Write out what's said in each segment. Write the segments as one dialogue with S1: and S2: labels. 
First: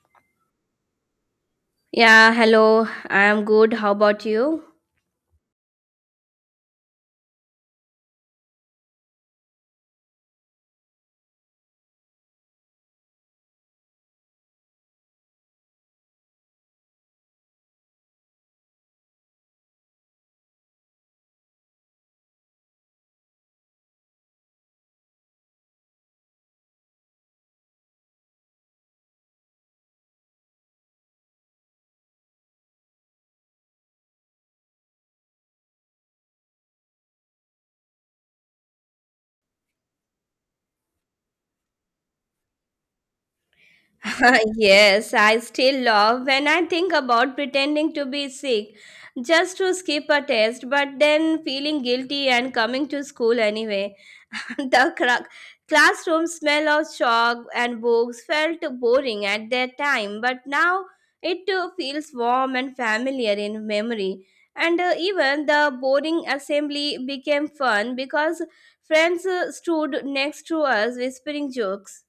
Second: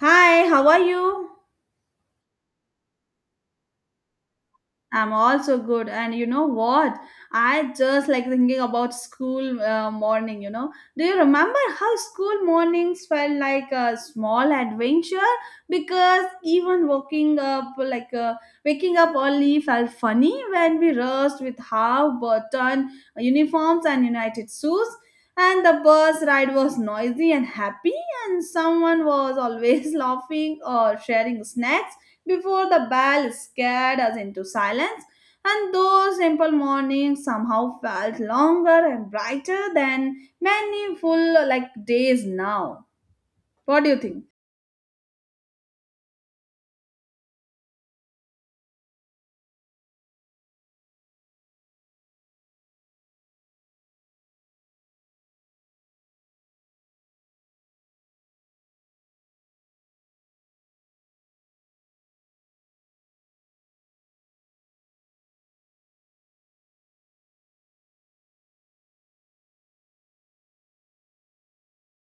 S1: Hi, how are you?
S2: Yeah, hello. I'm good. How about you?
S1: I'm also good. And you know what? I just thinking about school morning, Do you remember how school mornings felt like a small adventure? Because even waking up, waking up early felt funny when we rushed with half button uniforms and united shoes. And the bus ride was noisy and happy, and someone was always laughing or sharing snacks before the bell scared us into silence, and those simple mornings somehow felt longer and brighter than many full days now. What do you think?
S2: Yes, I still love when I think about pretending to be sick just to skip a test, but then feeling guilty and coming to school anyway. the cra- Classroom smell of chalk and books felt boring at that time, but now it feels warm and familiar in memory. And even the boring assembly became fun because friends stood next to us whispering jokes.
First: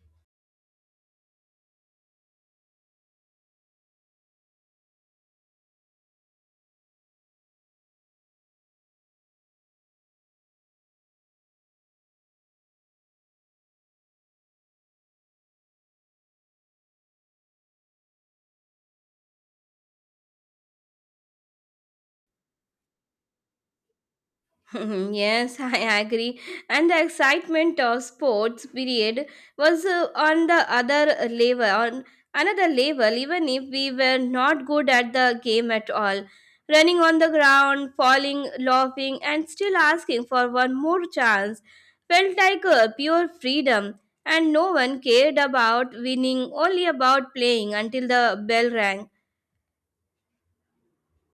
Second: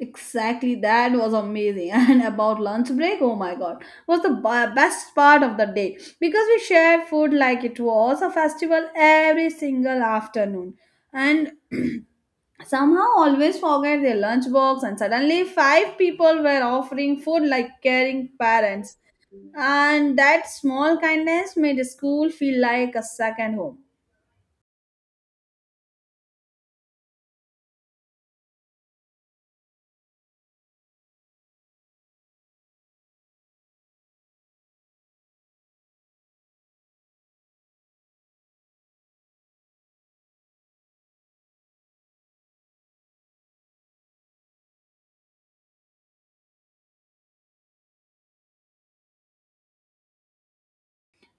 S1: Exactly, that was amazing. And about lunch break, oh my god, was the best part of the day because we shared food like it was a festival every single afternoon. And somehow always forget their lunchbox and suddenly five people were offering food like caring parents, and that small kindness made the school feel like a second home.
S2: Yes, I agree. And the excitement of sports period was on another level, even if we were not good at the game at all. Running on the ground, falling, laughing, and still asking for one more chance felt like a pure freedom. And no one cared about winning, only about playing until the bell rang.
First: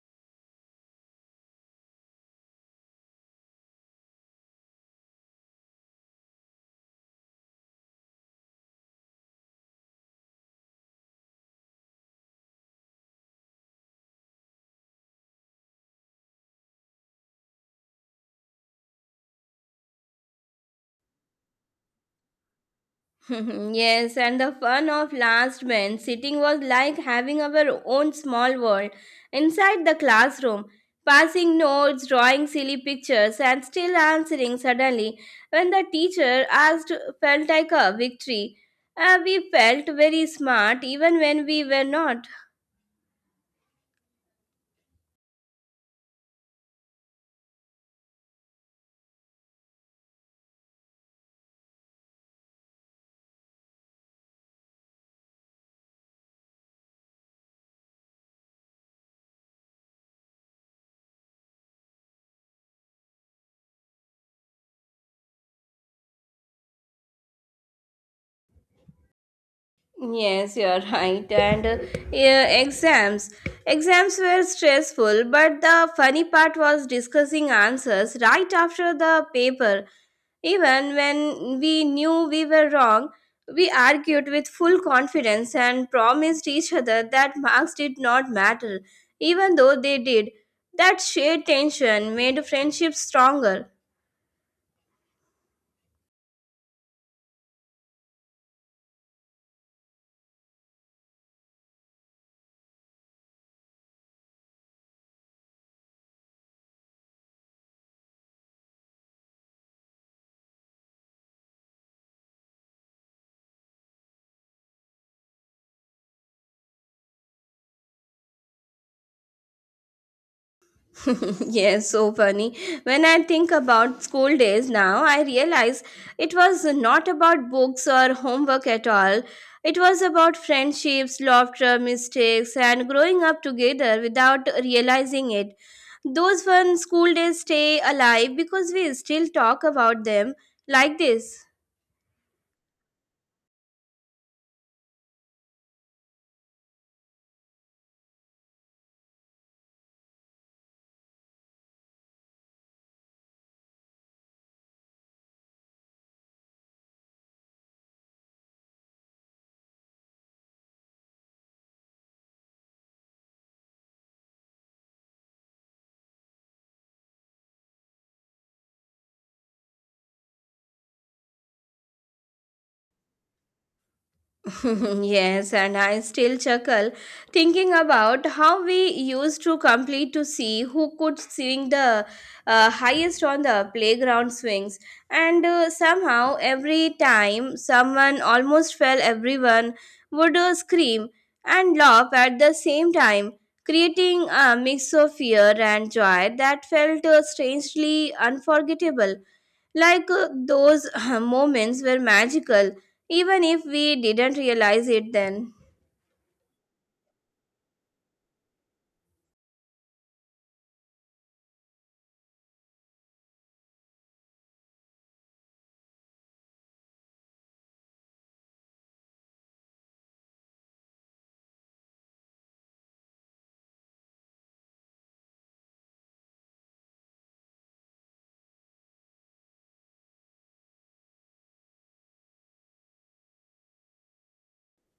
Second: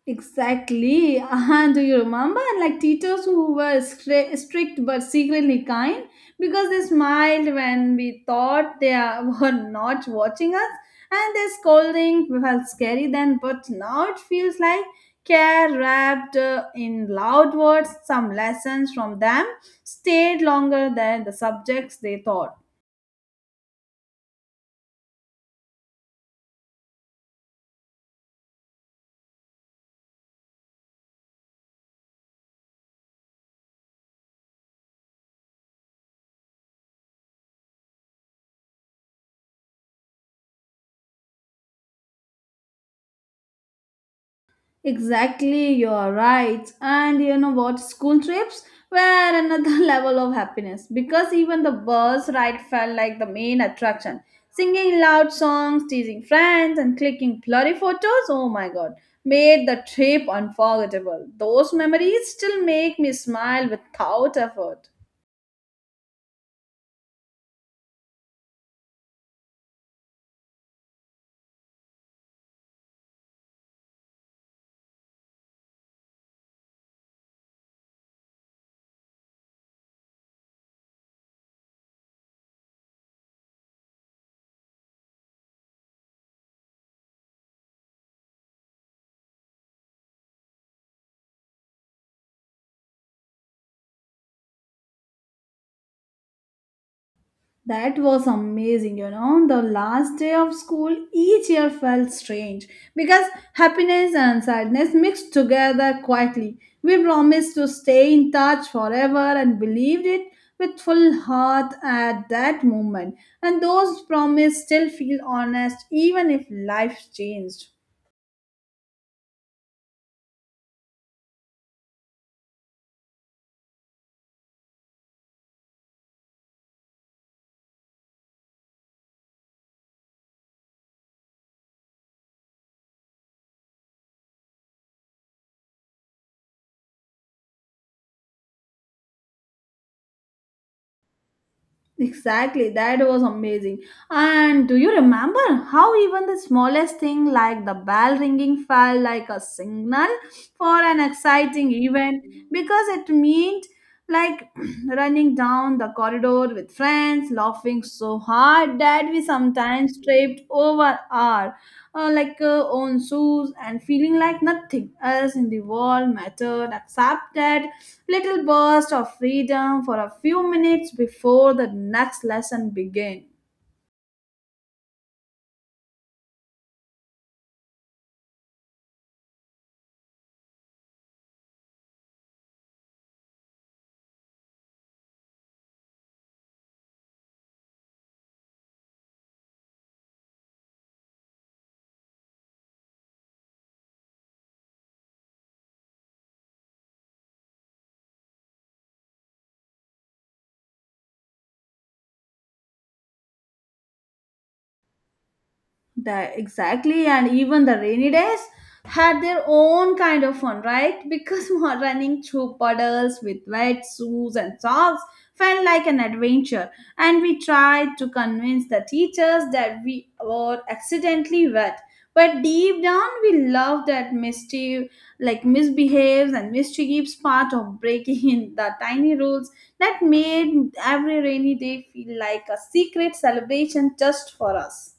S1: Exactly. And do you remember like teachers who were strict but secretly kind because they smiled when we thought were not watching us, and their scolding felt scary then, but now it feels like care wrapped in loud words. Some lessons from them stayed longer than the subjects they taught.
S2: Yes, and the fun of last bench sitting was like having our own small world inside the classroom, passing notes, drawing silly pictures, and still answering suddenly when the teacher asked felt like a victory. We felt very smart even when we were not.
S1: Exactly, you're right. And you know what? School trips were another level of happiness because even the bus ride felt like the main attraction. Singing loud songs, teasing friends, and clicking blurry photos, oh my god, made the trip unforgettable. Those memories still make me smile without effort.
S2: Yes, you're right. And yeah, exams. Exams were stressful, but the funny part was discussing answers right after the paper. Even when we knew we were wrong, we argued with full confidence and promised each other that marks did not matter, even though they did. That shared tension made friendship stronger.
S1: That was amazing, you know. The last day of school each year felt strange because happiness and sadness mixed together quietly. We promised to stay in touch forever and believed it with full heart at that moment. And those promises still feel honest even if life changed.
S2: Yes, so funny. When I think about school days now, I realize it was not about books or homework at all. It was about friendships, laughter, mistakes, and growing up together without realizing it. Those fun school days stay alive because we still talk about them like this.
S1: Exactly, that was amazing. And do you remember how even the smallest thing like the bell ringing felt like a signal for an exciting event because it meant like running down the corridor with friends, laughing so hard that we sometimes tripped over our own shoes and feeling like nothing else in the world mattered except that little burst of freedom for a few minutes before the next lesson began.
S2: Yes, and I still chuckle thinking about how we used to compete to see who could swing the highest on the playground swings. And somehow, every time someone almost fell, everyone would scream and laugh at the same time, creating a mix of fear and joy that felt strangely unforgettable. Those moments were magical, even if we didn't realize it then.
S1: That exactly, and even the rainy days had their own kind of fun, right? Because running through puddles with wet shoes and socks felt like an adventure, and we tried to convince the teachers that we were accidentally wet. But deep down, we loved that mischief, like misbehaves and mischiefs part of breaking in the tiny rules that made every rainy day feel like a secret celebration just for us.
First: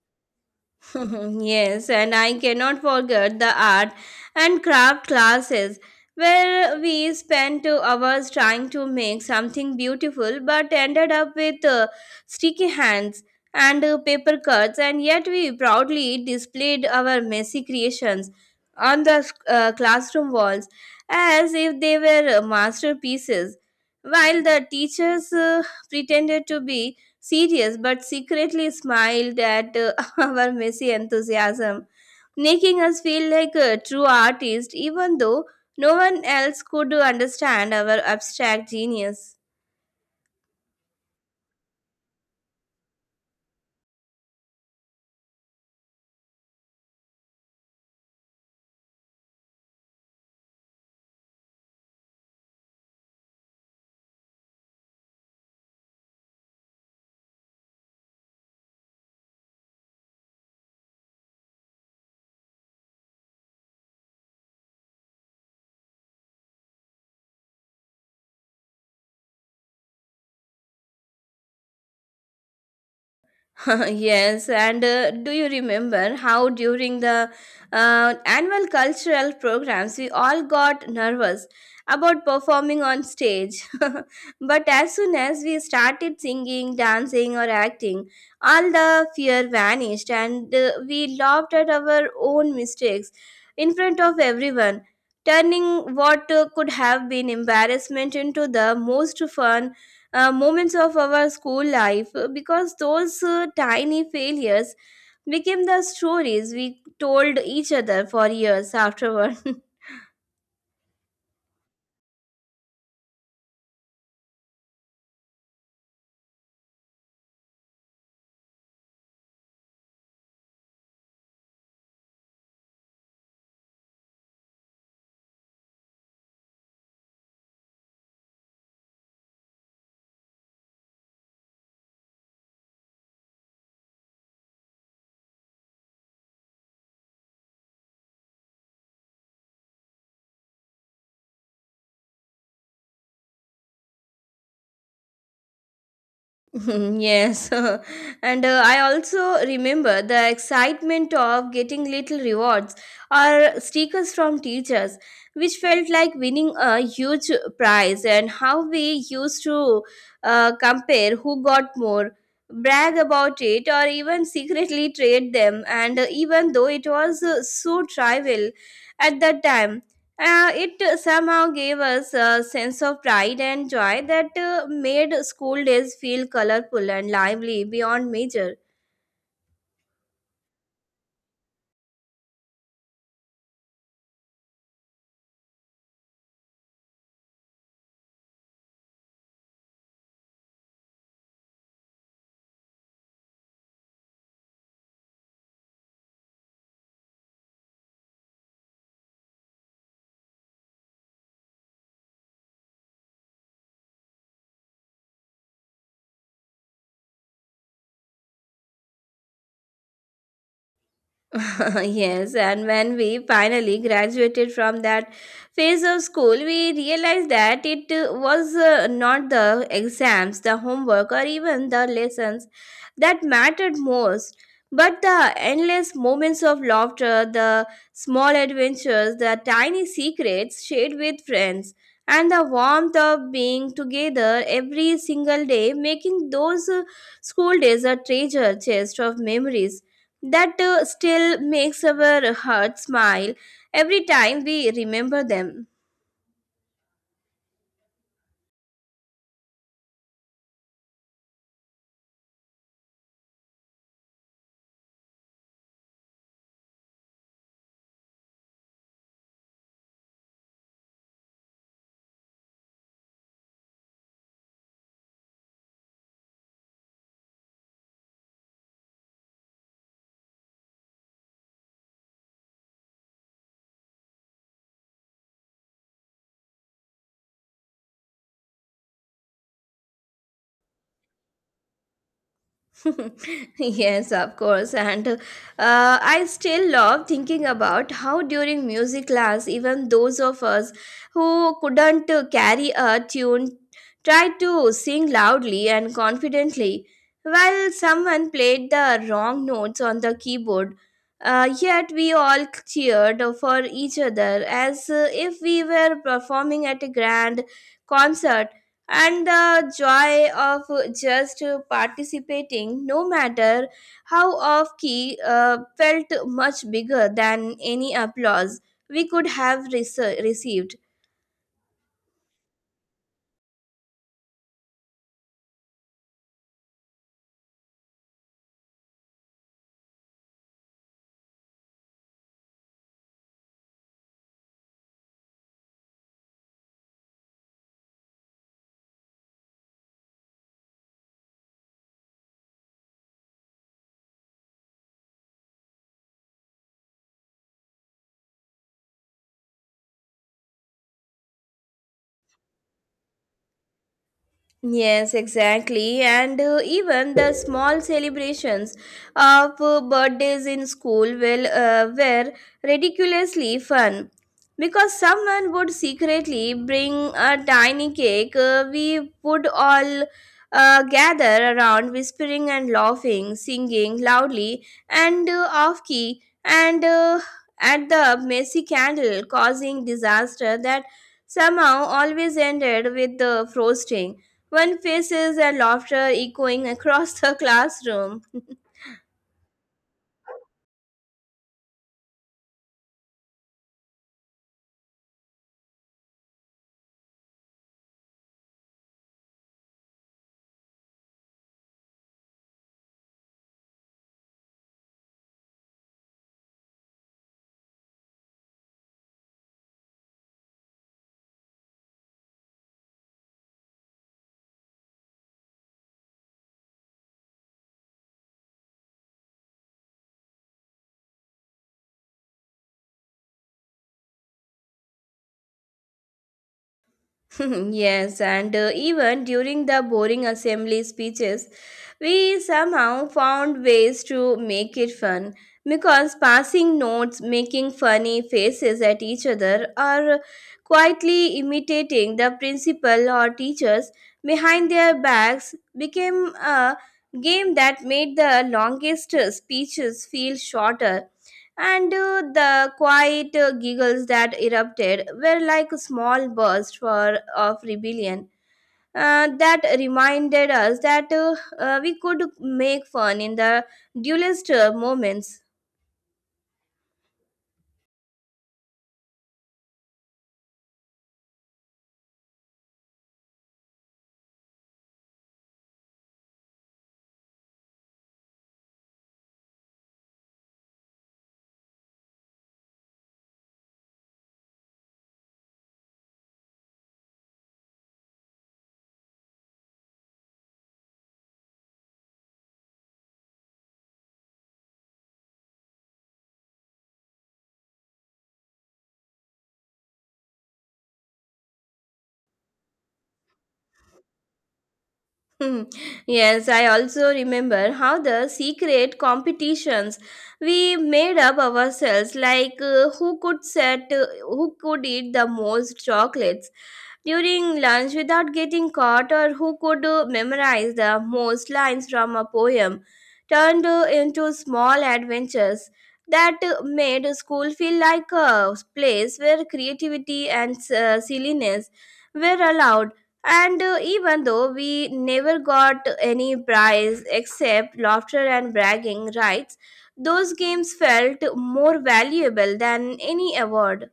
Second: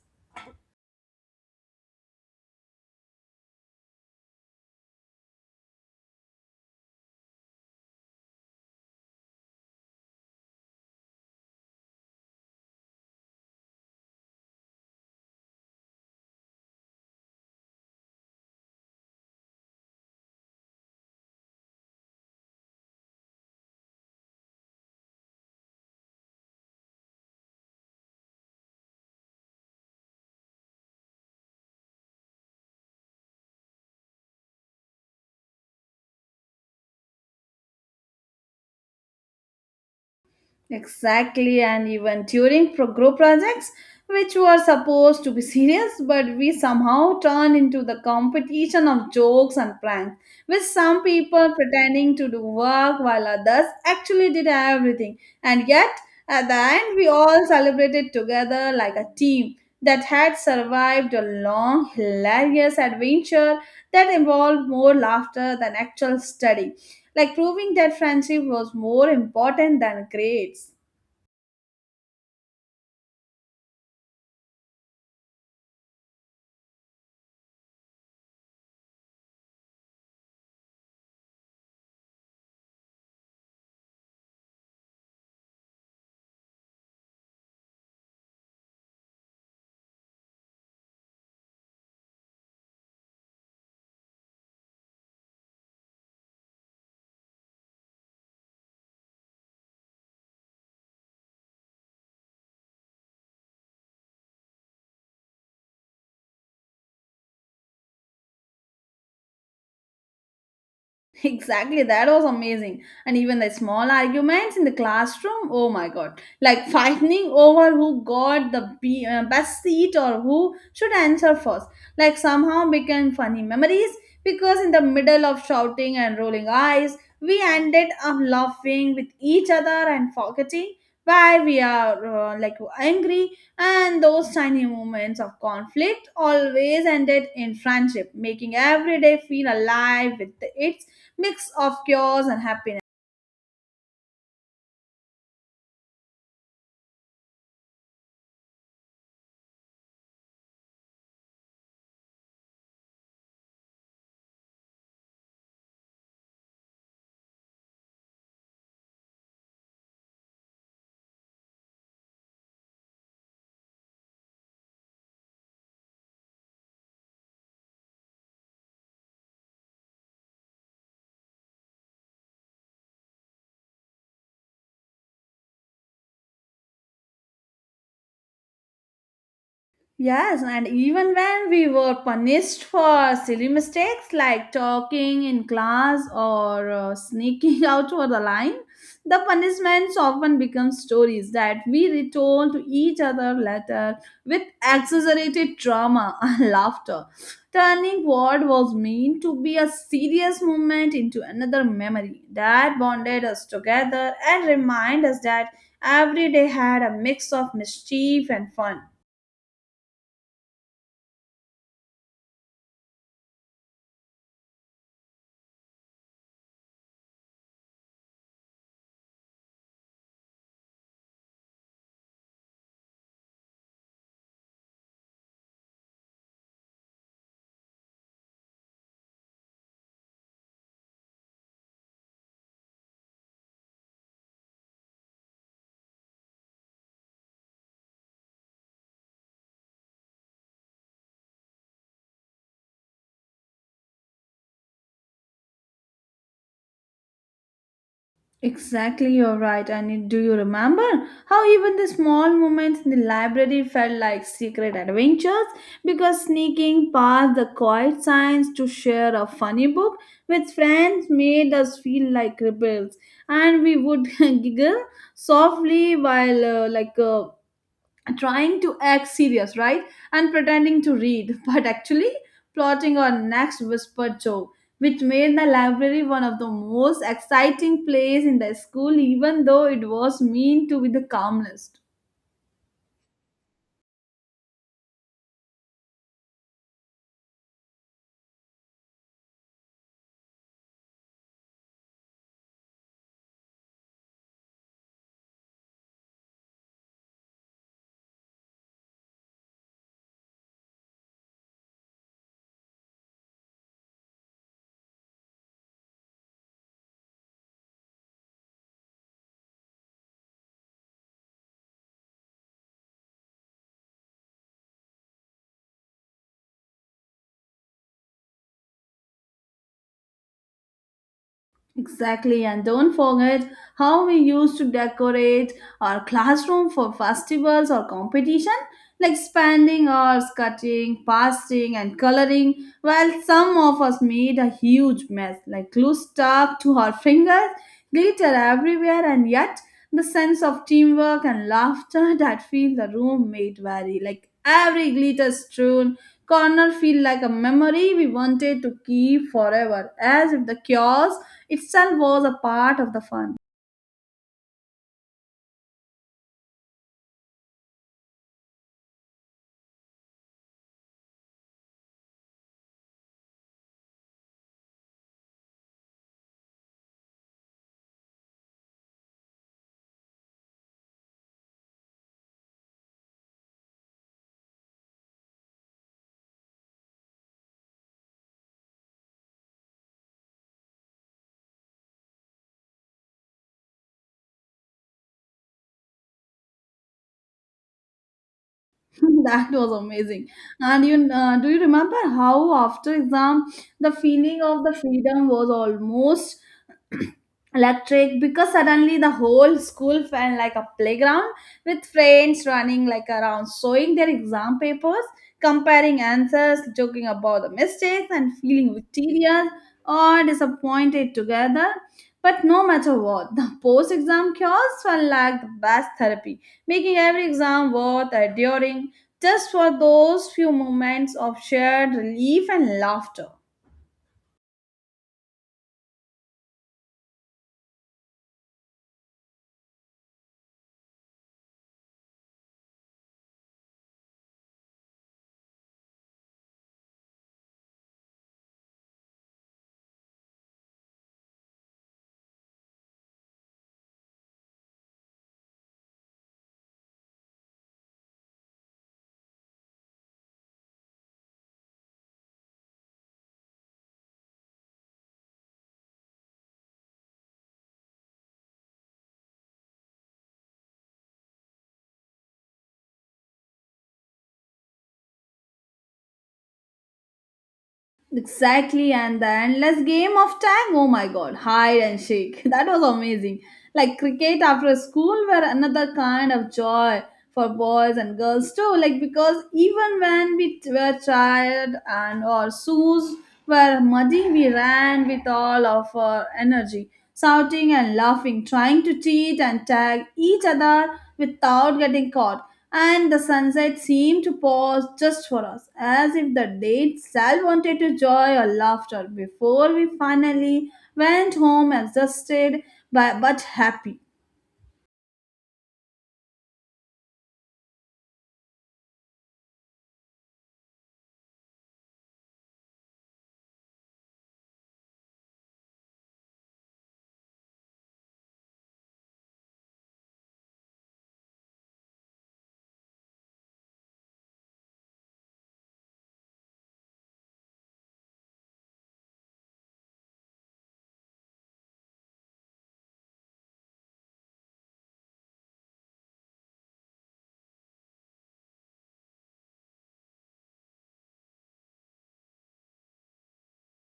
S2: Yes, and I cannot forget the art and craft classes where we spent 2 hours trying to make something beautiful but ended up with sticky hands and paper cuts, and yet we proudly displayed our messy creations on the classroom walls as if they were masterpieces, while the teachers pretended to be serious but secretly smiled at our messy enthusiasm, making us feel like a true artist even though no one else could understand our abstract genius.
S1: Exactly, and even during group projects, which were supposed to be serious, but we somehow turned into the competition of jokes and pranks, with some people pretending to do work while others actually did everything. And yet, at the end, we all celebrated together like a team that had survived a long, hilarious adventure that involved more laughter than actual study, like proving that friendship was more important than grades.
S2: Yes, and do you remember how during the annual cultural programs we all got nervous about performing on stage? But as soon as we started singing, dancing, or acting, all the fear vanished and we laughed at our own mistakes in front of everyone, turning what could have been embarrassment into the most fun moments of our school life because those tiny failures became the stories we told each other for years afterward.
S1: Exactly, that was amazing. And even the small arguments in the classroom, oh my god, like fighting over who got the best seat or who should answer first, like somehow became funny memories because in the middle of shouting and rolling eyes, we ended up laughing with each other and forgetting why we are angry, and those tiny moments of conflict always ended in friendship, making every day feel alive with its mix of chaos and happiness.
S2: Yes, and I also remember the excitement of getting little rewards or stickers from teachers, which felt like winning a huge prize, and how we used to compare who got more, brag about it, or even secretly trade them. And even though it was so trivial at that time, it somehow gave us a sense of pride and joy that made school days feel colorful and lively beyond measure.
S1: Yes, and even when we were punished for silly mistakes like talking in class or sneaking out over the line, the punishments often become stories that we retold to each other later with exaggerated trauma and laughter, turning what was meant to be a serious moment into another memory that bonded us together and reminded us that every day had a mix of mischief and fun.
S2: Yes, and when we finally graduated from that phase of school, we realized that it was not the exams, the homework, or even the lessons that mattered most, but the endless moments of laughter, the small adventures, the tiny secrets shared with friends. And the warmth of being together every single day, making those school days a treasure chest of memories that still makes our heart smile every time we remember them.
S1: Exactly, you're right. Do you remember how even the small moments in the library felt like secret adventures? Because sneaking past the quiet signs to share a funny book with friends made us feel like rebels, and we would giggle softly while trying to act serious, right? And pretending to read, but actually plotting our next whispered joke, which made the library one of the most exciting places in the school, even though it was meant to be the calmest.
S2: Yes, of course. And I still love thinking about how during music class, even those of us who couldn't carry a tune tried to sing loudly and confidently while someone played the wrong notes on the keyboard. Yet we all cheered for each other as if we were performing at a grand concert and the joy of just participating, no matter how off key, felt much bigger than any applause we could have received.
S1: Exactly, and don't forget how we used to decorate our classroom for festivals or competition, like spending hours cutting, pasting, and coloring, while some of us made a huge mess, like glue stuck to our fingers, glitter everywhere, and yet the sense of teamwork and laughter that filled the room made vary. Like every glitter strewn corner feel like a memory we wanted to keep forever, as if the chaos itself was a part of the fun.
S2: Yes, exactly. And even the small celebrations of birthdays in school were ridiculously fun because someone would secretly bring a tiny cake. We would all gather around, whispering and laughing, singing loudly and off key, and at the messy candle, causing disaster that somehow always ended with the frosting one faces and laughter echoing across the classroom.
S1: That was amazing. And you do you remember how after exam the feeling of the freedom was almost electric because suddenly the whole school felt like a playground with friends running around, showing their exam papers, comparing answers, joking about the mistakes, and feeling victorious or disappointed together, but no matter what, the post exam chaos felt like the best therapy, making every exam worth enduring just for those few moments of shared relief and laughter.
S2: Yes, and even during the boring assembly speeches, we somehow found ways to make it fun because passing notes, making funny faces at each other, or quietly imitating the principal or teachers behind their backs became a game that made the longest speeches feel shorter. And the quiet giggles that erupted were like a small burst of rebellion that reminded us that we could make fun in the dullest moments.
S1: Exactly, and the endless game of tag. Oh my god, hide and seek. That was amazing. Like cricket after school were another kind of joy for boys and girls too. Like because even when were tired and our shoes were muddy, we ran with all of our energy, shouting and laughing, trying to cheat and tag each other without getting caught. And the sunset seemed to pause just for us, as if the day itself wanted to joy or laughter before we finally went home exhausted but happy.
S2: Hmm. Yes, I also remember how the secret competitions we made up ourselves, like who could eat the most chocolates during lunch without getting caught, or who could memorize the most lines from a poem, turned into small adventures that made school feel like a place where creativity and silliness were allowed and even though we never got any prize except laughter and bragging rights, those games felt more valuable than any award.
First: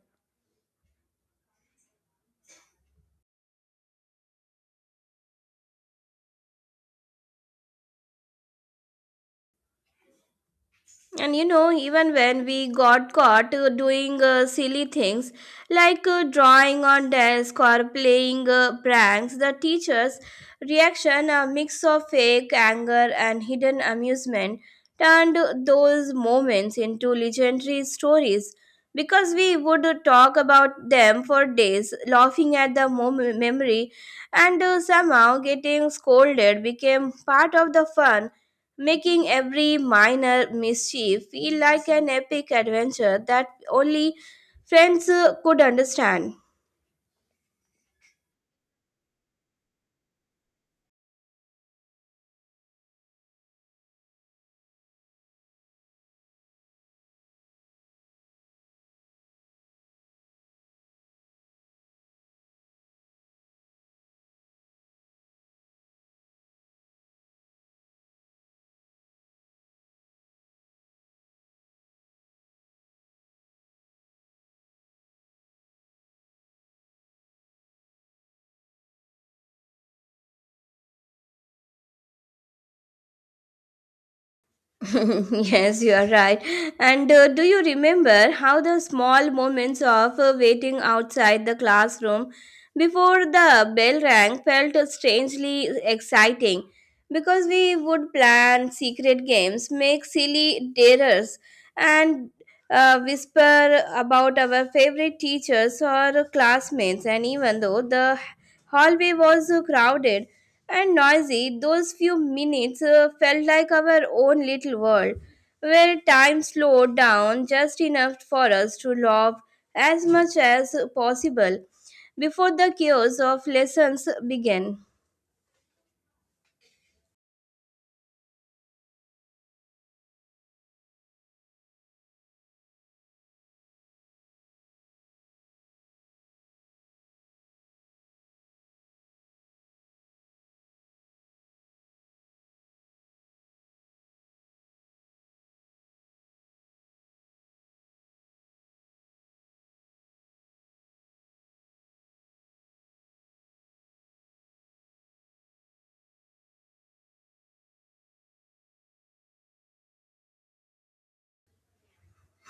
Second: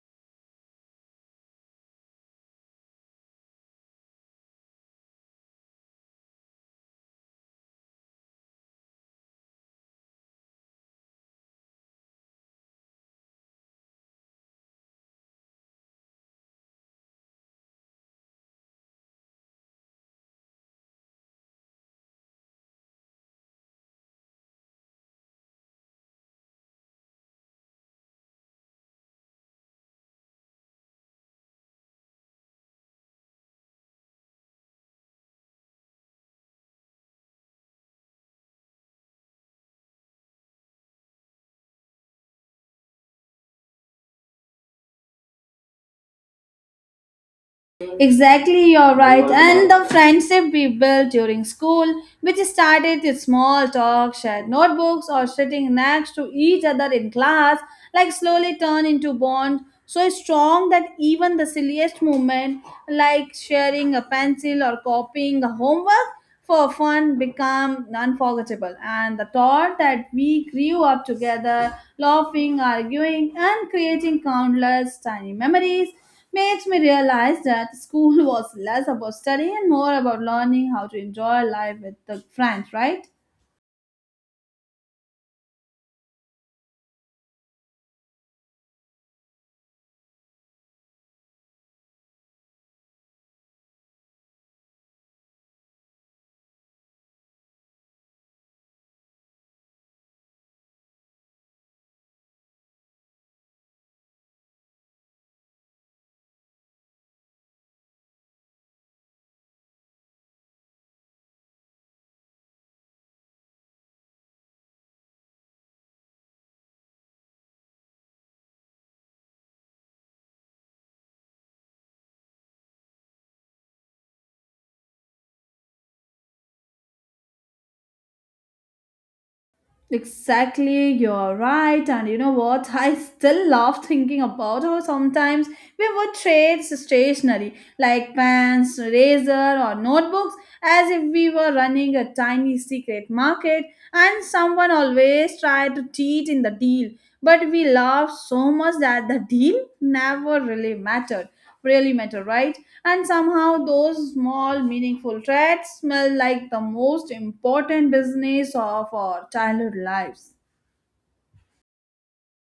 S2: And you know, even when we got caught doing silly things like drawing on desk or playing pranks, the teacher's reaction, a mix of fake anger and hidden amusement, turned those moments into legendary stories because we would talk about them for days, laughing at the memory, and somehow getting scolded became part of the fun, making every minor mischief feel like an epic adventure that only friends could understand.
S1: Exactly, you're right. And the friendship we built during school, which started with small talk, shared notebooks, or sitting next to each other in class, slowly turned into bonds so strong that even the silliest moment, like sharing a pencil or copying the homework, for fun become unforgettable, and the thought that we grew up together, laughing, arguing, and creating countless tiny memories makes me realize that school was less about studying and more about learning how to enjoy life with the friends, right?
S2: Yes, you are right. And do you remember how the small moments of waiting outside the classroom before the bell rang felt strangely exciting? Because we would plan secret games, make silly dares, and whisper about our favorite teachers or classmates. And even though the hallway was crowded and noisy, those few minutes felt like our own little world, where time slowed down just enough for us to love as much as possible before the chaos of lessons began.
S1: Exactly, you're right. And you know what? I still love thinking about how sometimes we would trade stationery like pens, razor, or notebooks as if we were running a tiny secret market, and someone always tried to cheat in the deal. But we laughed so much that the deal never really mattered really matter, right? And somehow those small, meaningful traits smell like the most important business of our childhood lives.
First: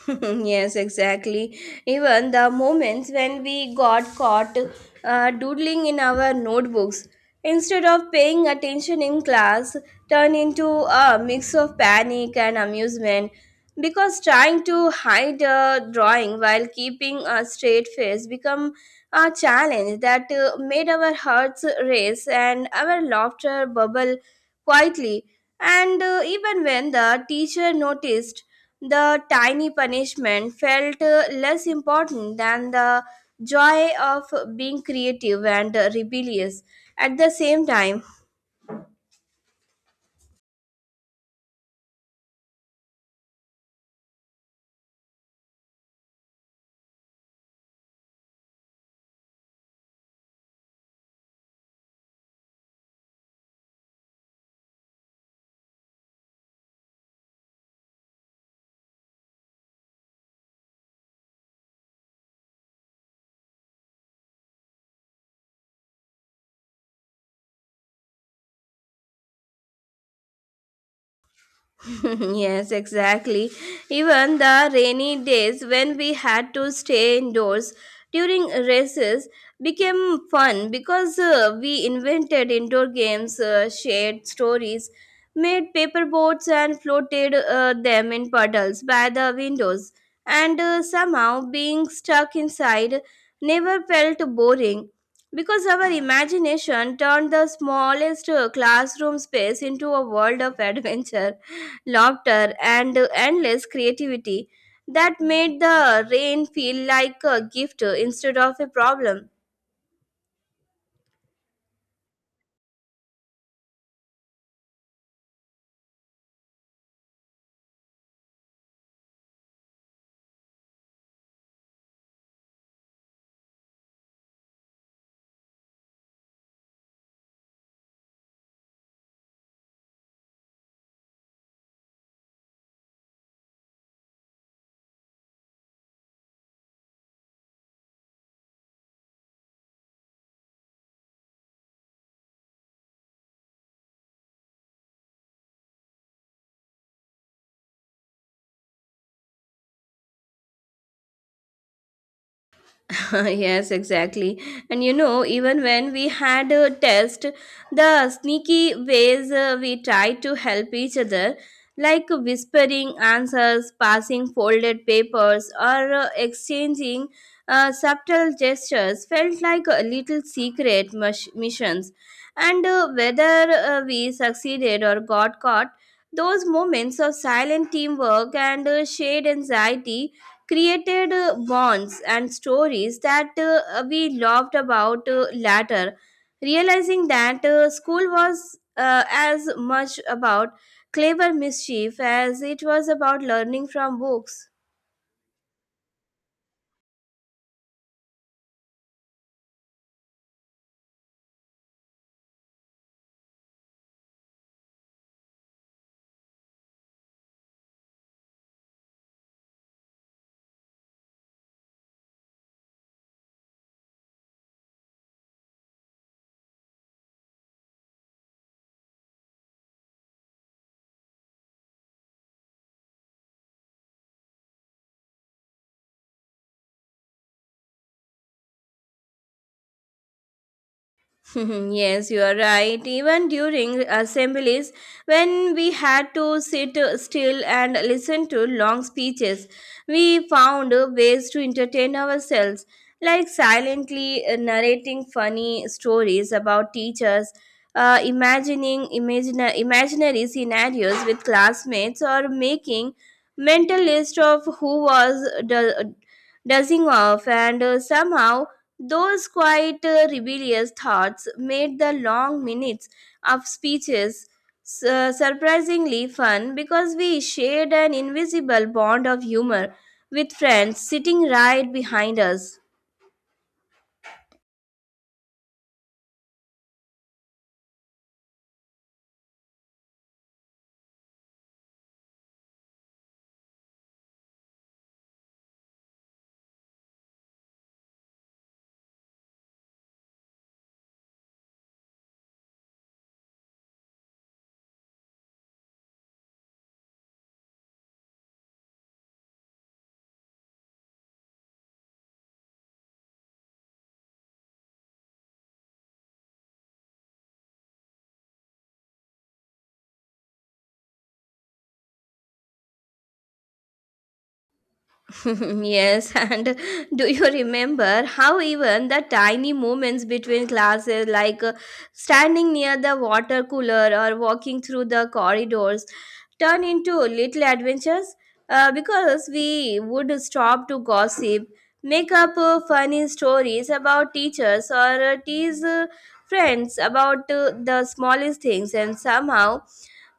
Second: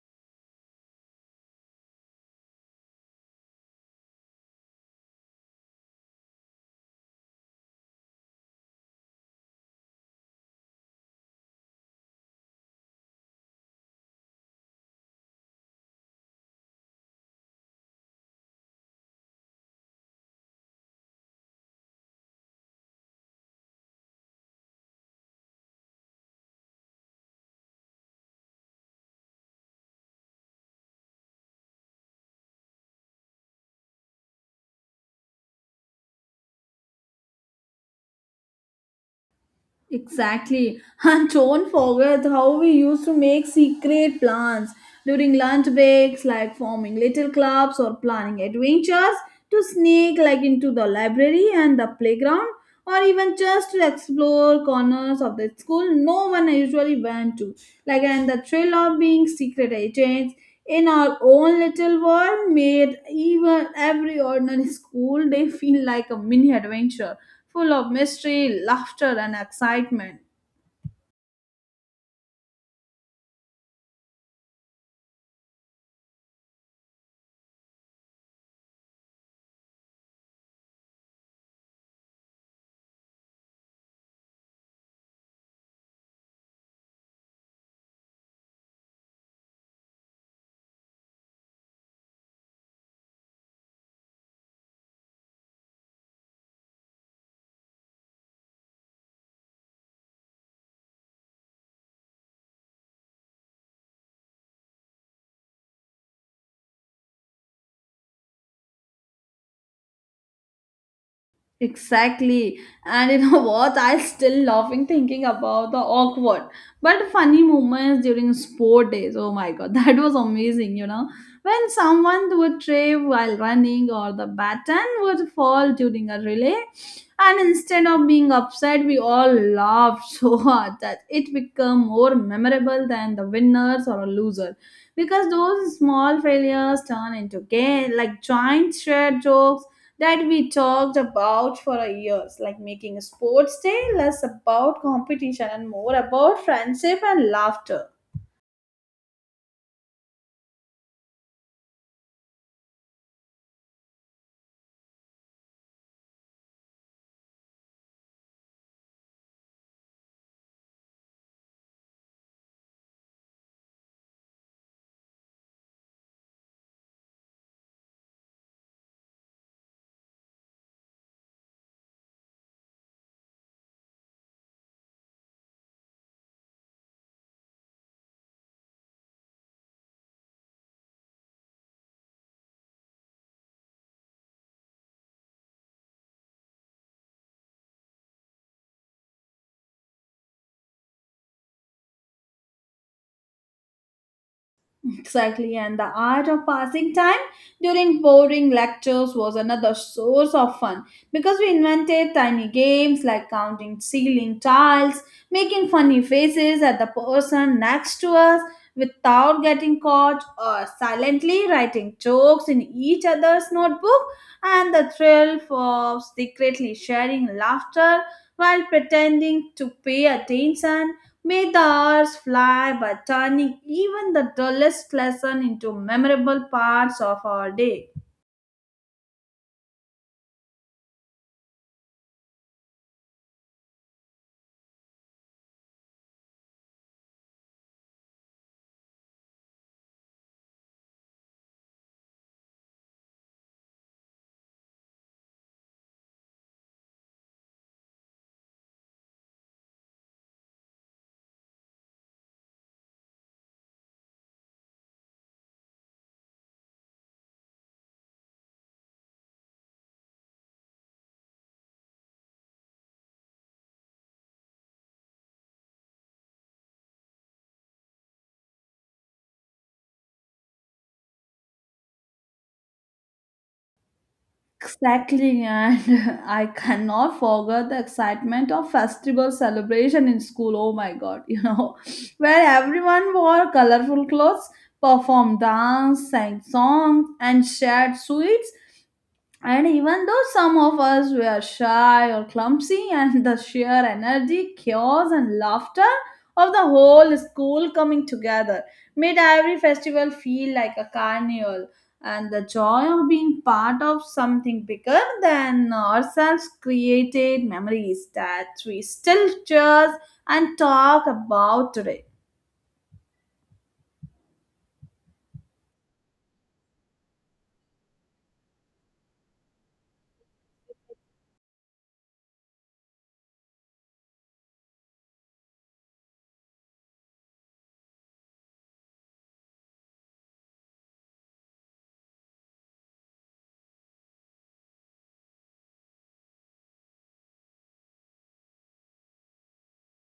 S2: Yes, exactly. Even the moments when we got caught doodling in our notebooks instead of paying attention in class turned into a mix of panic and amusement because trying to hide a drawing while keeping a straight face become a challenge that made our hearts race and our laughter bubble quietly, and even when the teacher noticed, the tiny punishment felt less important than the joy of being creative and rebellious at the same time.
S1: Exactly. And don't forget how we used to make secret plans during lunch breaks, like forming little clubs or planning adventures to sneak into the library and the playground or even just to explore corners of the school no one usually went to. And the thrill of being secret agents in our own little world made even every ordinary school day feel like a mini adventure full of mystery, laughter, and excitement.
S2: Yes, exactly. Even the rainy days when we had to stay indoors during races became fun because we invented indoor games, shared stories, made paper boats, and floated them in puddles by the windows. And somehow being stuck inside never felt boring because our imagination turned the smallest classroom space into a world of adventure, laughter, and endless creativity that made the rain feel like a gift instead of a problem.
S1: Exactly. And you know what? I still laughing thinking about the awkward but funny moments during sport days. Oh my god, that was amazing, you know. When someone would trip while running or the baton would fall during a relay. And instead of being upset, we all laughed so hard that it became more memorable than the winners or a loser. Because those small failures turn into game like giant shared jokes that we talked about for a years, like making sports day less about competition and more about friendship and laughter.
S2: Yes, exactly. And you know, even when we had a test, the sneaky ways we tried to help each other, like whispering answers, passing folded papers, or exchanging subtle gestures, felt like a little secret missions. And whether we succeeded or got caught, those moments of silent teamwork and shared anxiety created bonds and stories that we loved about later, realizing that school was as much about clever mischief as it was about learning from books.
S1: Exactly, and the art of passing time during boring lectures was another source of fun because we invented tiny games like counting ceiling tiles, making funny faces at the person next to us without getting caught, or silently writing jokes in each other's notebook, and the thrill of secretly sharing laughter while pretending to pay attention may the hours fly by, turning even the dullest lesson into memorable parts of our day.
S2: Yes, you are right. Even during assemblies, when we had to sit still and listen to long speeches, we found ways to entertain ourselves, like silently narrating funny stories about teachers, imaginary scenarios with classmates, or making mental list of who was dozing off, and somehow those quiet, rebellious thoughts made the long minutes of speeches surprisingly fun because we shared an invisible bond of humor with friends sitting right behind us.
S1: Exactly, and I cannot forget the excitement of festival celebration in school. Oh my god, you know, where everyone wore colorful clothes, performed dance, sang songs, and shared sweets. And even though some of us were shy or clumsy, and the sheer energy, chaos, and laughter of the whole school coming together made every festival feel like a carnival. And the joy of being part of something bigger than ourselves created memories that we still cherish and talk about today.
S2: Yes, and do you remember how even the tiny moments between classes, like standing near the water cooler or walking through the corridors, turn into little adventures? Because we would stop to gossip, make up funny stories about teachers, or tease friends about the smallest things, and somehow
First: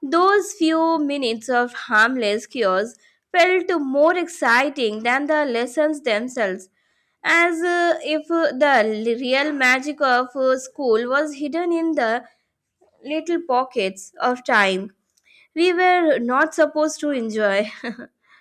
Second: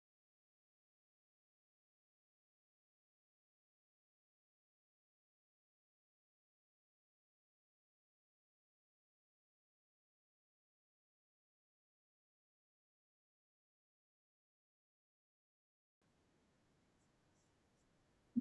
S2: those few minutes of harmless cures felt more exciting than the lessons themselves, as if the real magic of school was hidden in the little pockets of time we were not supposed to enjoy.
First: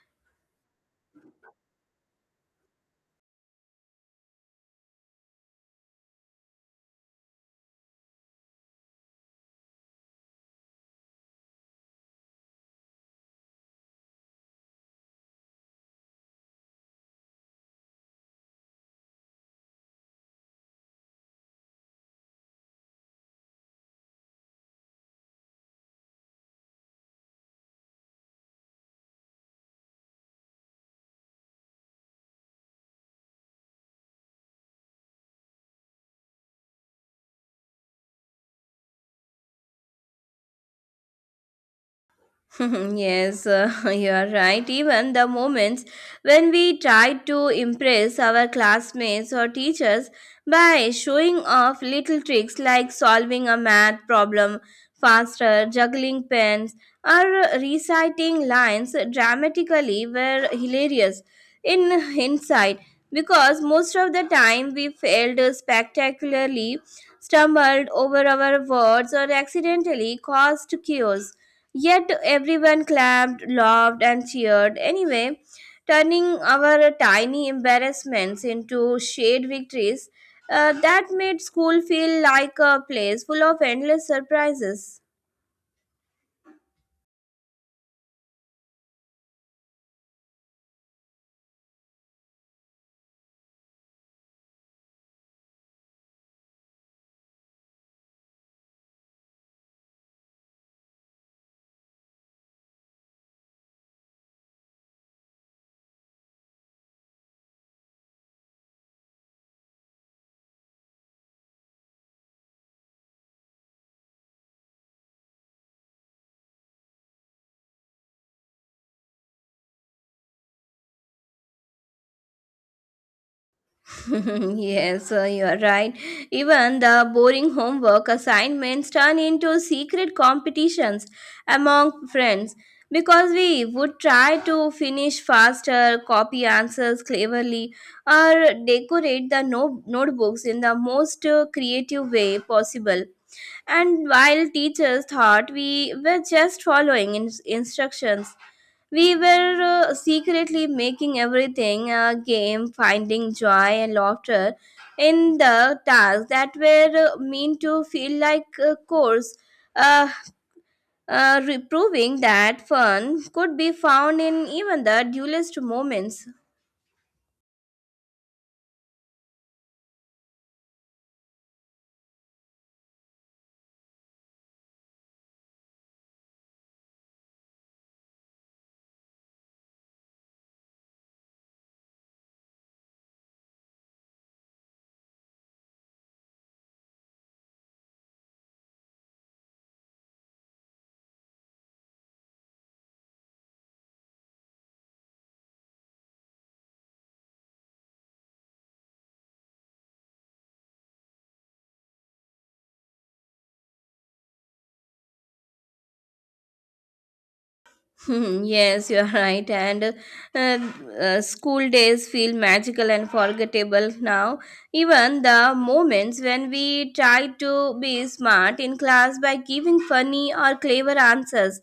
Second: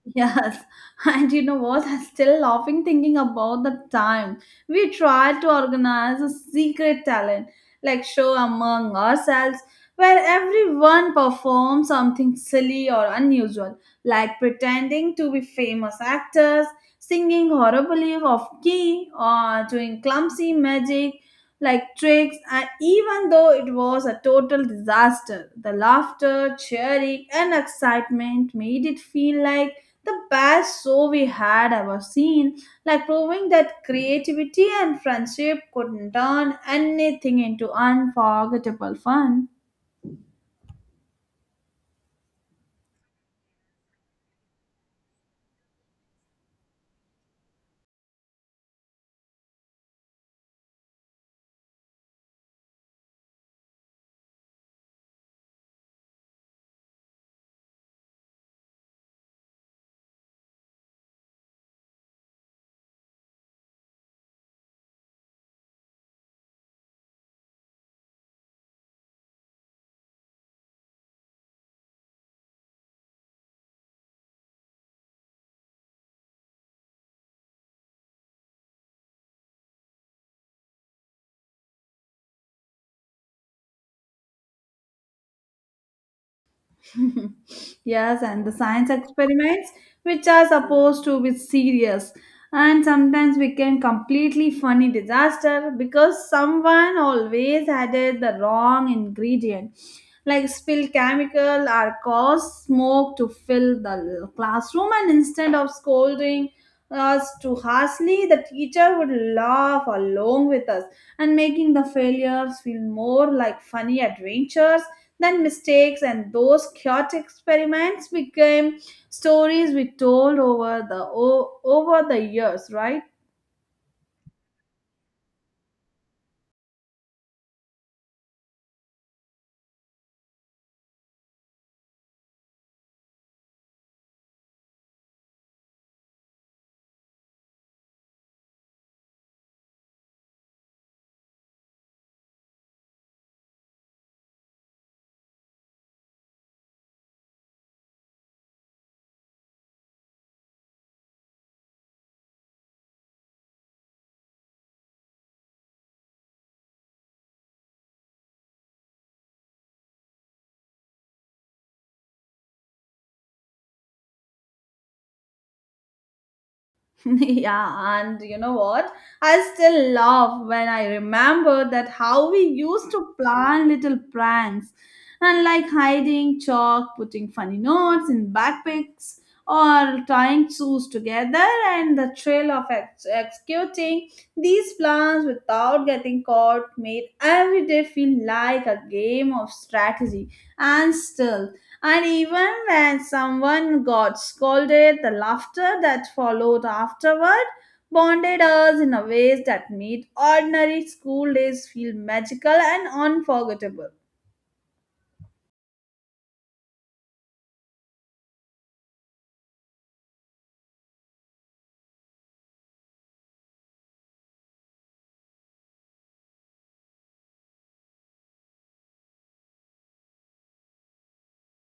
S1: Yes, and you know what? I'm still laughing thinking about the time we tried to organize a secret talent like show among ourselves, where everyone performs something silly or unusual, like pretending to be famous actors, singing horribly off key, or doing clumsy magic like tricks. And even though it was a total disaster, the laughter, cheering, and excitement made it feel like the best show we had ever seen, like proving that creativity and friendship could turn anything into unforgettable fun.
S2: Yes, you are right. Even the moments when we tried to impress our classmates or teachers by showing off little tricks like solving a math problem faster, juggling pens, or reciting lines dramatically were hilarious in hindsight because most of the time we failed spectacularly, stumbled over our words, or accidentally caused chaos. Yet everyone clapped, laughed, and cheered anyway, turning our tiny embarrassments into shared victories that made school feel like a place full of endless surprises.
S1: Yes, and the science experiments, which are supposed to be serious and sometimes became completely funny disaster because someone always added the wrong ingredient, like spilled chemical or caused smoke to fill the classroom, and instead of scolding us too harshly, the teacher would laugh along with us and making the failures feel more like funny adventures then mistakes, and those chaotic experiments became stories we told over the years, right?
S2: Yes, you are right. Even the boring homework assignments turn into secret competitions among friends because we would try to finish faster, copy answers cleverly, or decorate the notebooks in the most creative way possible. And while teachers thought we were just following instructions, we were secretly making everything a game, finding joy and laughter in the tasks that were meant to feel like a course, uh, proving that fun could be found in even the dullest moments.
S1: Yeah, and you know what? I still laugh when I remember that how we used to plan little pranks and like hiding chalk, putting funny notes in backpacks, or tying shoes together, and the thrill of executing these plans without getting caught made every day feel like a game of strategy and stealth. And even when someone got scolded, the laughter that followed afterward bonded us in a ways that made ordinary school days feel magical and unforgettable.
S2: Hmm, yes, you're right. And School days feel magical and forgettable now. Even the moments when we tried to be smart in class by giving funny or clever answers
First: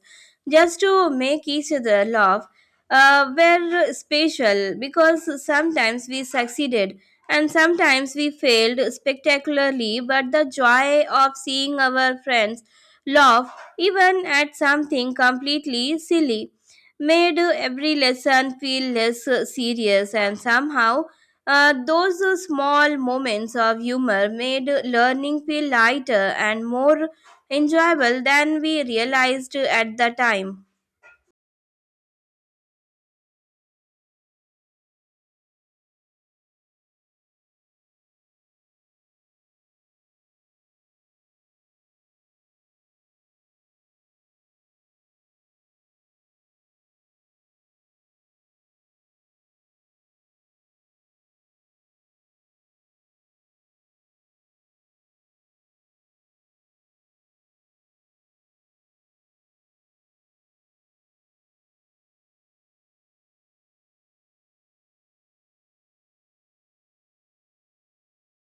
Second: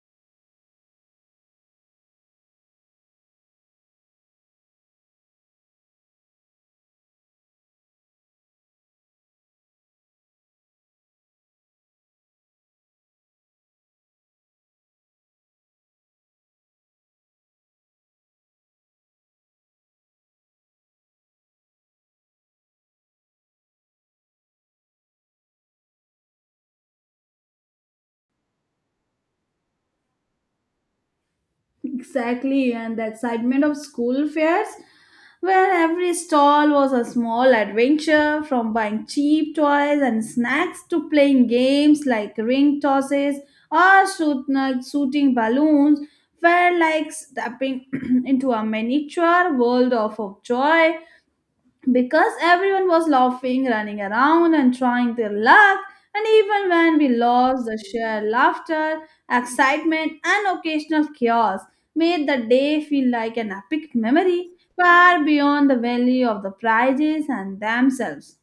S2: just to make each other laugh were special because sometimes we succeeded and sometimes we failed spectacularly. But the joy of seeing our friends laugh even at something completely silly, made every lesson feel less serious, and somehow those small moments of humor made learning feel lighter and more enjoyable than we realized at the time.
S1: Exactly, and the excitement of school fairs, where every stall was a small adventure from buying cheap toys and snacks to playing games like ring tosses or shooting balloons, felt like stepping into a miniature world of joy because everyone was laughing, running around, and trying their luck. And even when we lost, the sheer laughter, excitement, and occasional chaos made the day feel like an epic memory far beyond the value of the prizes and themselves.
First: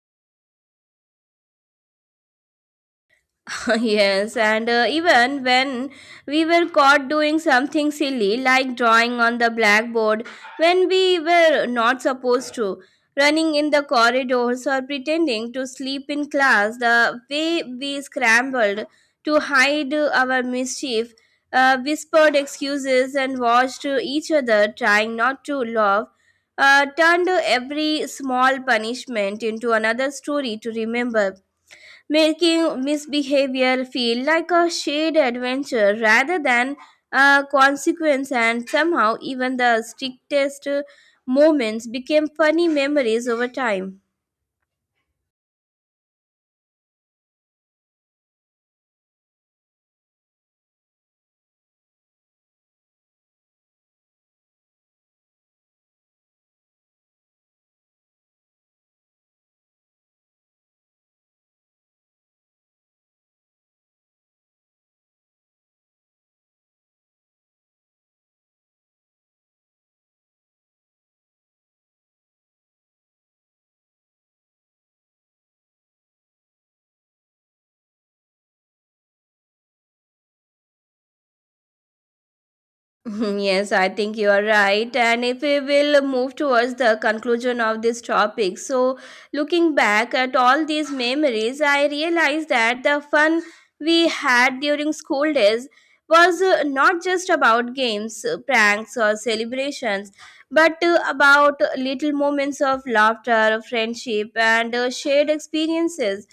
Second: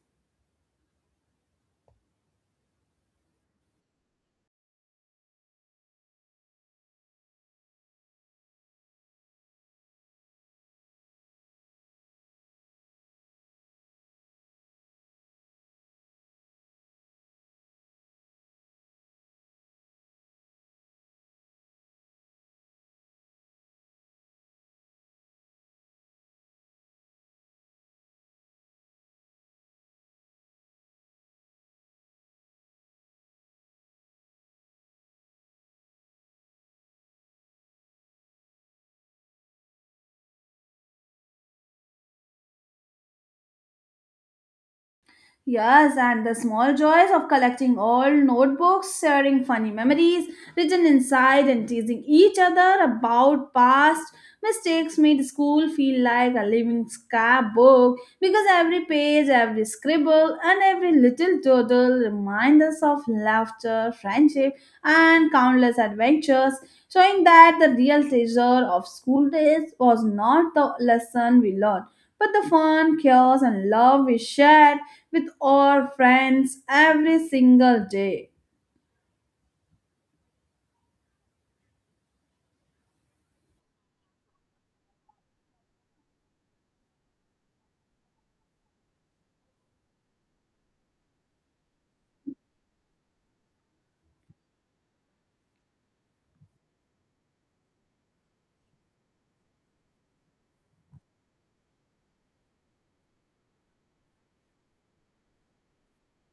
S2: Yes, and even when we were caught doing something silly like drawing on the blackboard when we were not supposed to, running in the corridors or pretending to sleep in class, the way we scrambled to hide our mischief, whispered excuses, and watched each other trying not to laugh. Turned every small punishment into another story to remember, making misbehavior feel like a shared adventure rather than a consequence. And somehow, even the strictest moments became funny memories over time.
S1: Yes, and the small joys of collecting old notebooks, sharing funny memories written inside, and teasing each other about past mistakes made school feel like a living scrapbook because every page, every scribble, and every little doodle remind us of laughter, friendship, and countless adventures, showing that the real treasure of school days was not the lesson we learned but the fun, chaos, and love we shared with our friends every single day.
S2: Yes, I think you are right. And if we will move towards the conclusion of this topic, so looking back at all these memories, I realized that the fun we had during school days was not just about games, pranks, or celebrations, but about little moments of laughter, friendship, and shared experiences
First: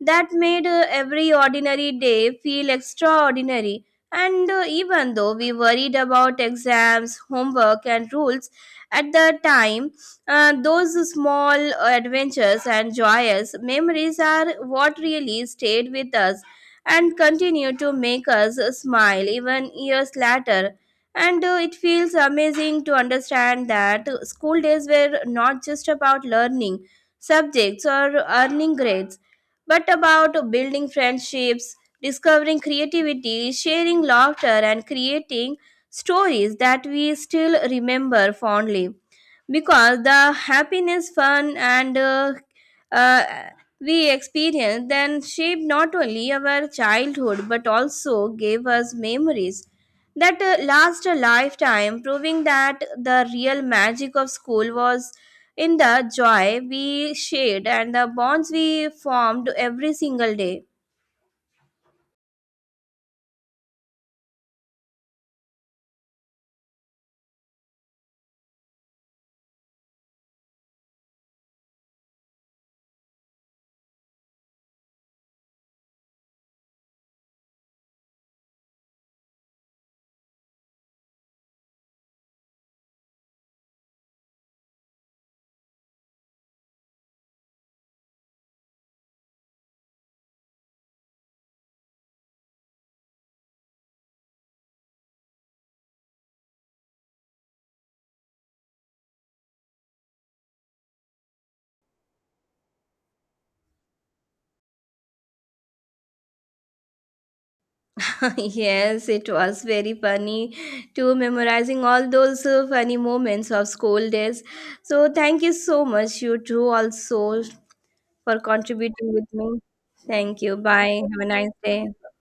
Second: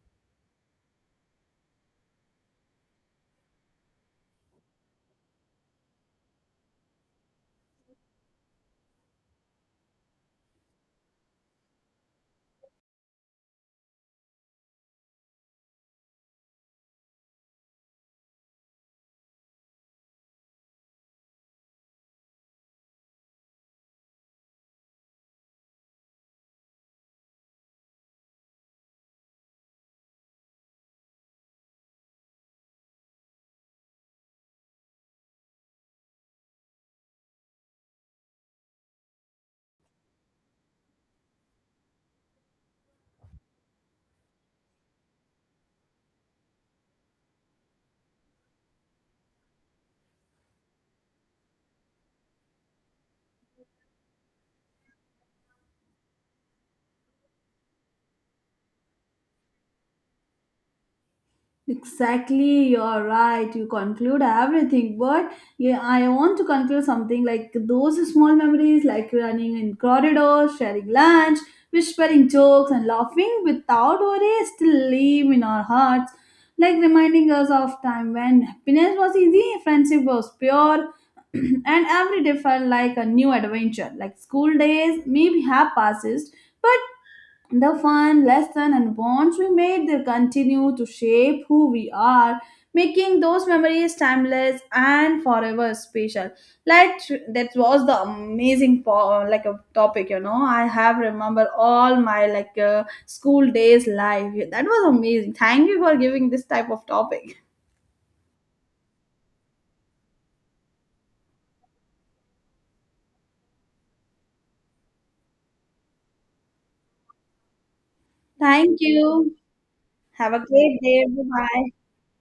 S2: that made every ordinary day feel extraordinary. And even though we worried about exams, homework, and rules at the time, those small adventures and joyous memories are what really stayed with us and continue to make us smile even years later. And it feels amazing to understand that school days were not just about learning subjects or earning grades but about building friendships, discovering creativity, sharing laughter, and creating stories that we still remember fondly because the happiness fun and uh, we experience then shaped not only our childhood but also gave us memories that last a lifetime, proving that the real magic of school was in the joy we shared and the bonds we formed every single day.
S1: Exactly, you're right. You conclude everything, but yeah, I want to conclude something like those small memories, like running in corridors, sharing lunch, whispering jokes, and laughing without worry, still live in our hearts, like reminding us of time when happiness was easy, friendship was pure, and every day felt like a new adventure. Like school days, maybe have passes, but the fun, lesson, and bonds we made they continue to shape who we are, making those memories timeless and forever special. Like that was the amazing like a topic, you know. I have remember all my like school days life. That was amazing. Thank you for giving this type of topic.
S2: Yes, it was very funny to memorizing all those funny moments of school days. So thank you so much, you two, also for
S1: Thank
S2: contributing with
S1: you.
S2: me.
S1: Have a
S2: Thank you.
S1: great
S2: Bye.
S1: day.
S2: Have
S1: Bye
S2: a nice
S1: bye.
S2: day.